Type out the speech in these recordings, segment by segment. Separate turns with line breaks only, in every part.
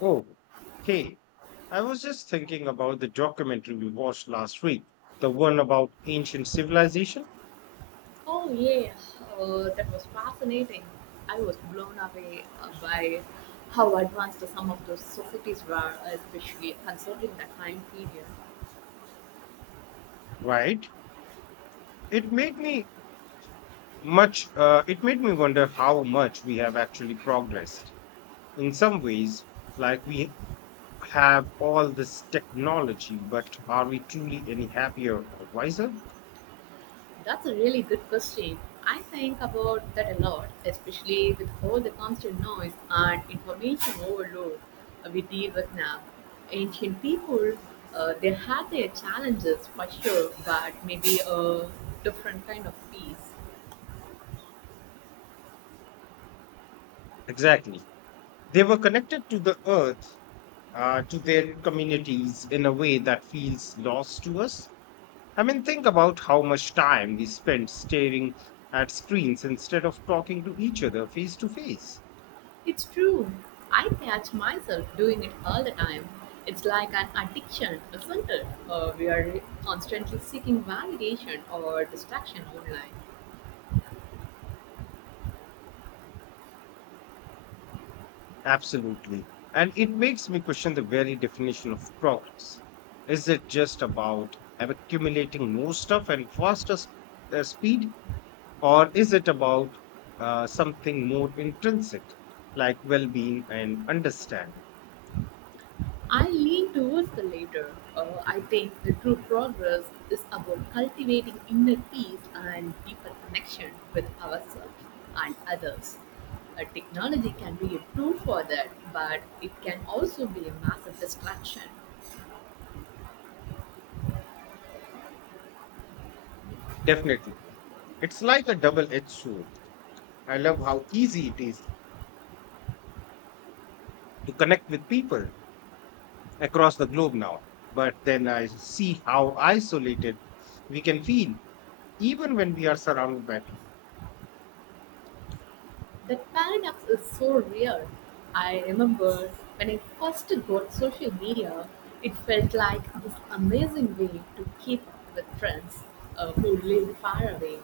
Oh, hey, I was just thinking about the documentary we watched last week, the one about ancient civilization,
Oh yeah, that was fascinating. I was blown away by how advanced some of those societies were, especially considering the time period.
right? It made me it made me wonder how much we have actually progressed. In some ways, like we have all this technology, but are we truly any happier or wiser?
That's a really good question. I think about that a lot, especially with all the constant noise and information overload we deal with now. Ancient people, they had their challenges for sure, but maybe a different kind of peace.
Exactly. They were connected to the earth, to their communities in a way that feels lost to us. I mean, think about how much time we spend staring at screens instead of talking to each other face to face.
It's true. I catch myself doing it all the time. It's like an addiction, isn't it? We are constantly seeking validation or distraction online.
Absolutely. And it makes me question the very definition of progress. Is it just about accumulating more stuff and faster speed, or is it about something more intrinsic, like well being and understanding?
I lean towards the latter. I think the true progress is about cultivating inner peace and deeper connection with ourselves and others. Technology can be a tool for that, but it can also be a massive distraction.
Definitely. It's like a double edged sword. I love how easy it is to connect with people, across the globe now. But then I see how isolated we can feel, even when we are surrounded by people.
That paradox is so real. I remember when I first got social media, it felt like this amazing way to keep up with friends who live far away.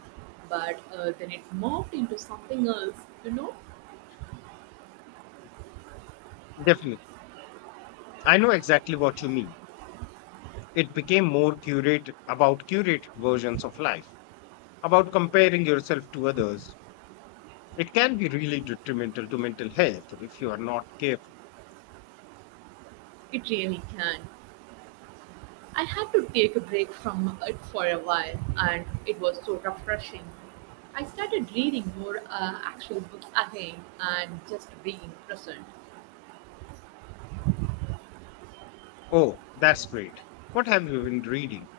But then it morphed into something else, you know?
Definitely. I know exactly what you mean. It became more curate about curated versions of life, about comparing yourself to others. It can be really detrimental to mental health if you are not careful.
It really can. I had to take a break from it for a while, and it was so refreshing. I started reading more actual books again and just being present.
Oh, that's great. What have you been reading?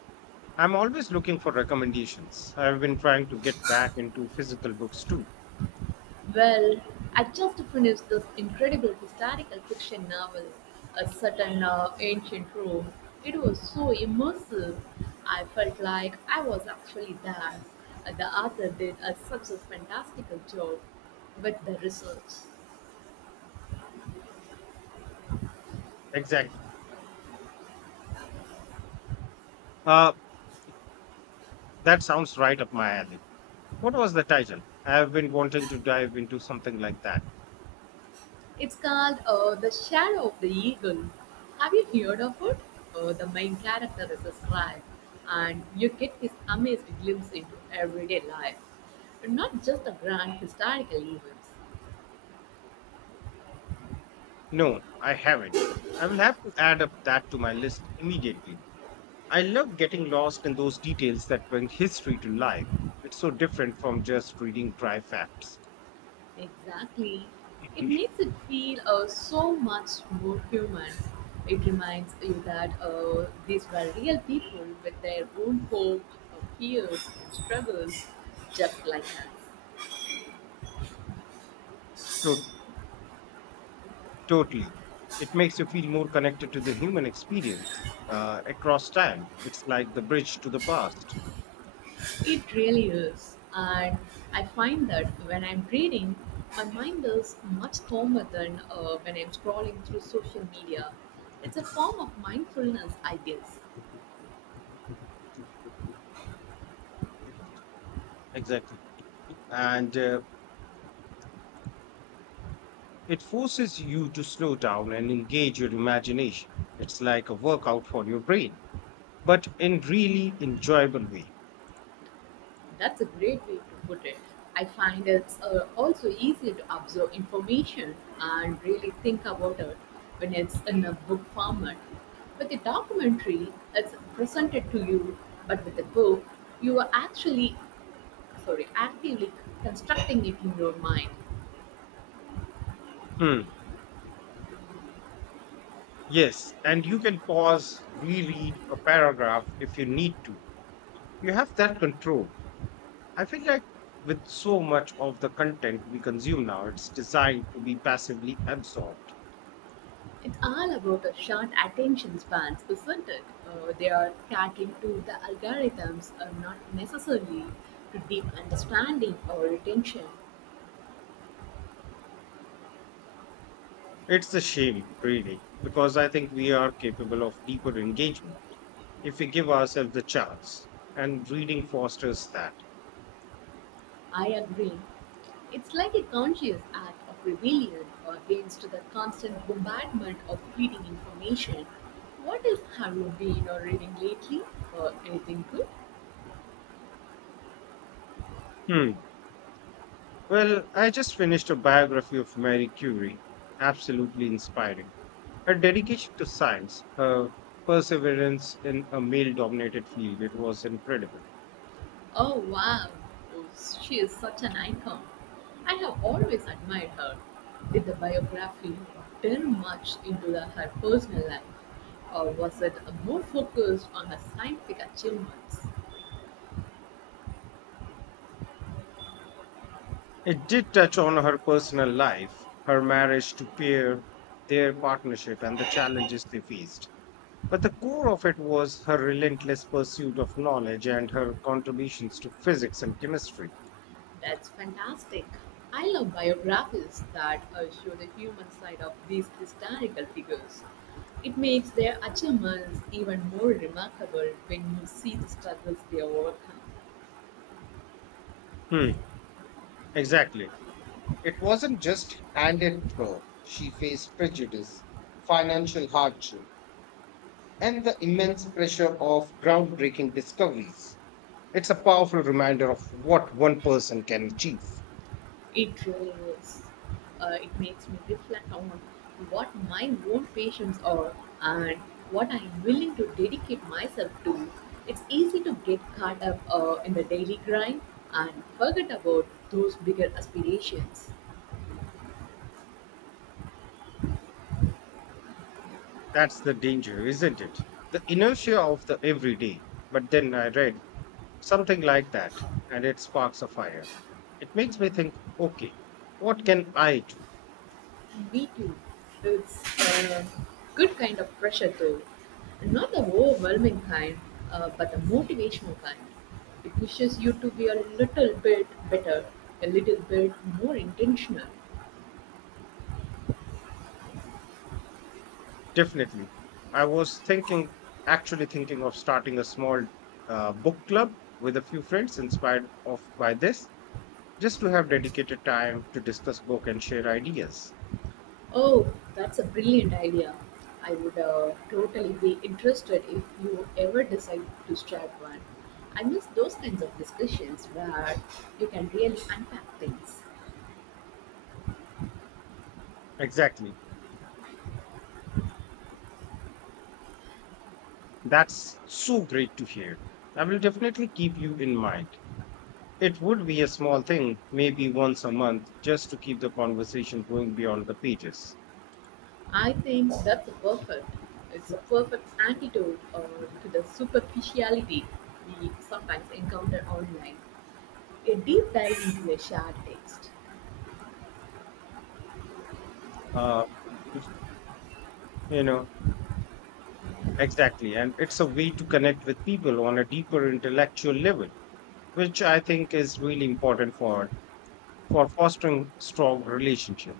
I'm always looking for recommendations. I've been trying to get back into physical books too.
Well, I just finished this incredible historical fiction novel, a certain ancient Rome. It was so immersive. I felt like I was actually there. The author did a such a fantastical job with the research.
Exactly. Uh, that sounds right up my alley. What was the title? I have been wanting to dive into something like that.
It's called The Shadow of the Eagle. Have you heard of it? The main character is a scribe, and you get this amazing glimpse into everyday life, not just the grand historical events.
No, I haven't. I will have to add up that to my list immediately. I love getting lost in those details that bring history to life. It's so different from just reading dry facts.
Exactly. It makes it feel so much more human. It reminds you that these were real people with their own hopes, fears, and struggles, just like us.
To- Totally. It makes you feel more connected to the human experience across time. It's like the bridge to the past.
It really is. And I find that when I'm reading, my mind is much calmer than when I'm scrolling through social media. It's a form of mindfulness, I guess.
Exactly. And it forces you to slow down and engage your imagination. It's like a workout for your brain, but in really enjoyable way.
That's a great way to put it. I find it's also easy to absorb information and really think about it when it's in a book format. With a documentary, it's presented to you, but with a book, you are actually, sorry, actively constructing it in your mind.
Mm, Yes, and you can pause, reread a paragraph if you need to. You have that control. I feel like with so much of the content we consume now, it's designed to be passively absorbed.
It's all about a short attention spans, isn't it? They are catering to the algorithms, not necessarily to deep understanding or retention.
It's a shame, really, because I think we are capable of deeper engagement if we give ourselves the chance, and reading fosters that.
I agree. It's like a conscious act of rebellion against the constant bombardment of fleeting information. What else have you been reading lately? Anything good?
Hmm. Well, I just finished a biography of Marie Curie. Absolutely inspiring. Her dedication to science, her perseverance in a male dominated field, it was incredible.
Oh wow, oh, she is such an icon. I have always admired her. Did the biography delve much into the, her personal life, or was it more focused on her scientific achievements?
It did touch on her personal life, her marriage to Pierre, their partnership, and the challenges they faced. But the core of it was her relentless pursuit of knowledge and her contributions to physics and chemistry.
That's fantastic. I love biographies that show the human side of these historical figures. It makes their achievements even more remarkable when you see the struggles they overcome.
Hmm, exactly. It wasn't just handed to her. She faced prejudice, financial hardship, and the immense pressure of groundbreaking discoveries. It's a powerful reminder of what one person can achieve.
It really is. It makes me reflect on what my own passions are and what I am willing to dedicate myself to. It's easy to get caught up in the daily grind and forget about those bigger aspirations.
That's the danger, isn't it? The inertia of the everyday. But then I read something like that. And it sparks a fire. It makes me think, okay, what can I do?
Me too. It's a good kind of pressure, though. Not the overwhelming kind, but the motivational kind. It pushes you to be a little bit better, a little bit more intentional.
Definitely. I was thinking, Actually thinking of starting a small book club with a few friends inspired of by this, just to have dedicated time to discuss book and share ideas.
Oh, that's a brilliant idea. I would totally be interested if you ever decide to start one. I miss those kinds of discussions where you can really unpack things.
Exactly. That's so great to hear. I will definitely keep you in mind. It would be a small thing, maybe once a month, just to keep the conversation going beyond the pages.
I think that's a perfect. It's a perfect antidote to the superficiality we sometimes encounter online. A deep dive into a shared text.
Uh, you know, exactly. And it's a way to connect with people on a deeper intellectual level, which I think is really important for fostering strong relationship.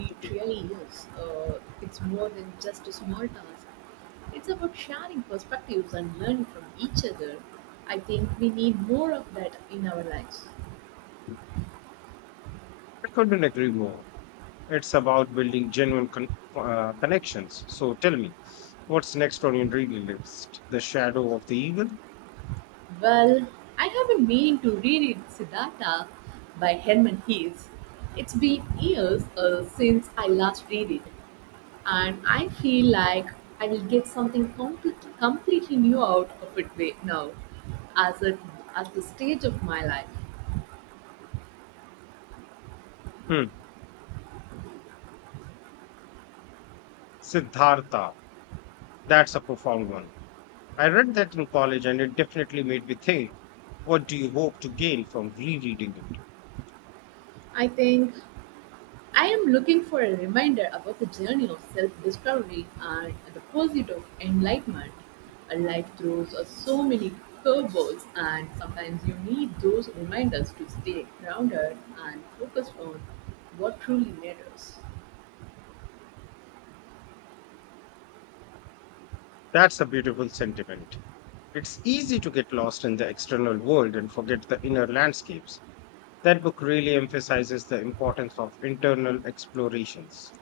It really is. It's more than just a small task. It's about sharing perspectives and learning from each other. I think we need more of that in our lives.
I couldn't agree more. It's about building genuine connections. So tell me, what's next on your reading list? The Shadow of the Eagle?
Well, I have been meaning to reread Siddhartha by Herman Hesse. It's been years since I last read it. And I feel like I will get something completely new out of it now, as it, at the stage of my life.
Hmm. Siddhartha. That's a profound one. I read that in college and it definitely made me think. What do you hope to gain from rereading it?
I think I am looking for a reminder about the journey of self-discovery and the pursuit of enlightenment. A life throws us so many curveballs, and sometimes you need those reminders to stay grounded and focused on what truly matters.
That's a beautiful sentiment. It's easy to get lost in the external world and forget the inner landscapes. That book really emphasizes the importance of internal explorations.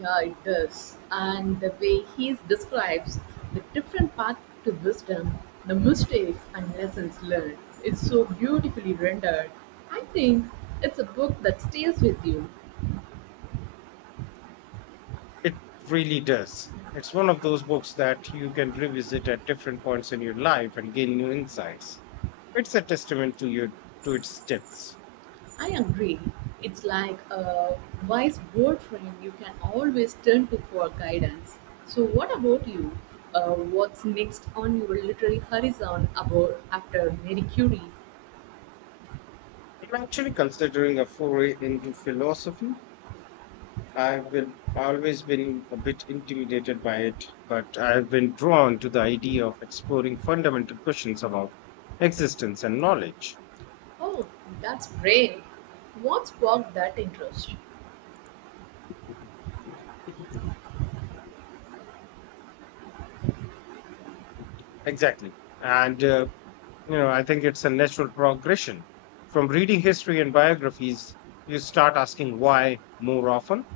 Yeah, it does. And the way he describes the different path to wisdom, the mistakes and lessons learned, it's so beautifully rendered. I think it's a book that stays with you.
It really does. It's one of those books that you can revisit at different points in your life and gain new insights. It's a testament to your to its depths.
I agree. It's like a wise boyfriend you can always turn to for guidance. So, what about you? What's next on your literary horizon about after Mary Curie?
I'm actually considering a foray into philosophy. I've been always been a bit intimidated by it, but I've been drawn to the idea of exploring fundamental questions about existence and knowledge.
Oh, that's great. What sparked that interest?
Exactly. And I think it's a natural progression from reading history and biographies. You start asking why more often.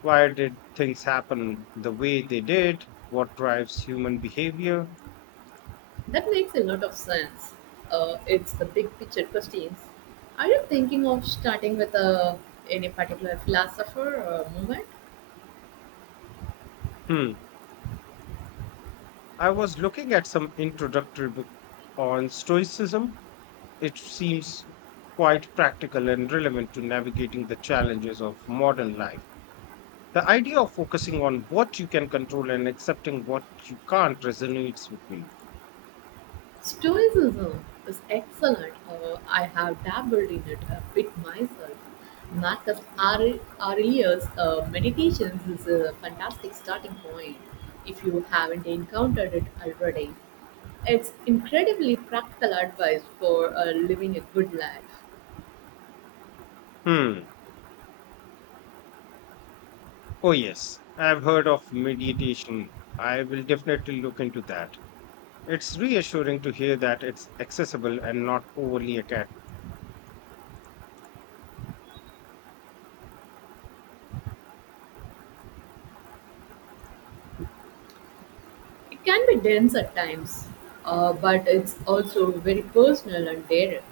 Why did things happen the way they did? What drives human behavior?
That makes a lot of sense. It's the big picture questions. Are you thinking of starting with a any particular philosopher or movement?
hmm I was looking at some introductory book on stoicism. It seems quite practical and relevant to navigating the challenges of modern life. The idea of focusing on what you can control and accepting what you can't resonates with me.
Stoicism is excellent. I have dabbled in it a bit myself. Marcus Aurelius' Meditations is a fantastic starting point if you haven't encountered it already. It's incredibly practical advice for living a good life.
hmm Oh, yes, I've heard of meditation. I will definitely look into that. It's reassuring to hear that it's accessible and not overly academic.
It can be dense at times, but it's also very personal and direct.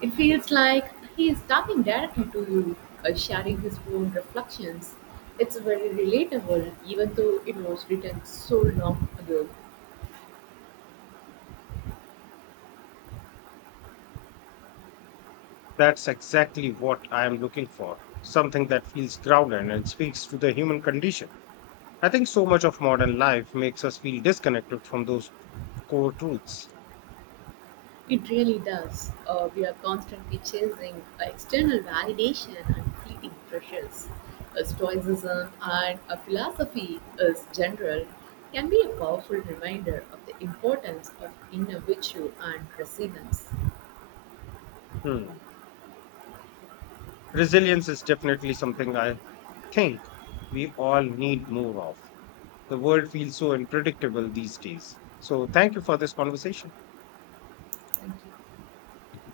It feels like he is talking directly to you, sharing his own reflections. It's very relatable, even though it was written so long ago.
That's exactly what I am looking for, something that feels grounded and speaks to the human condition. I think so much of modern life makes us feel disconnected from those core truths.
It really does. We are constantly chasing external validation and fleeting pressures. Stoicism and a philosophy is general can be a powerful reminder of the importance of inner virtue and resilience.
Hmm. Resilience is definitely something I think we all need more of. The world feels so unpredictable these days. So, thank you for this conversation.
Thank you.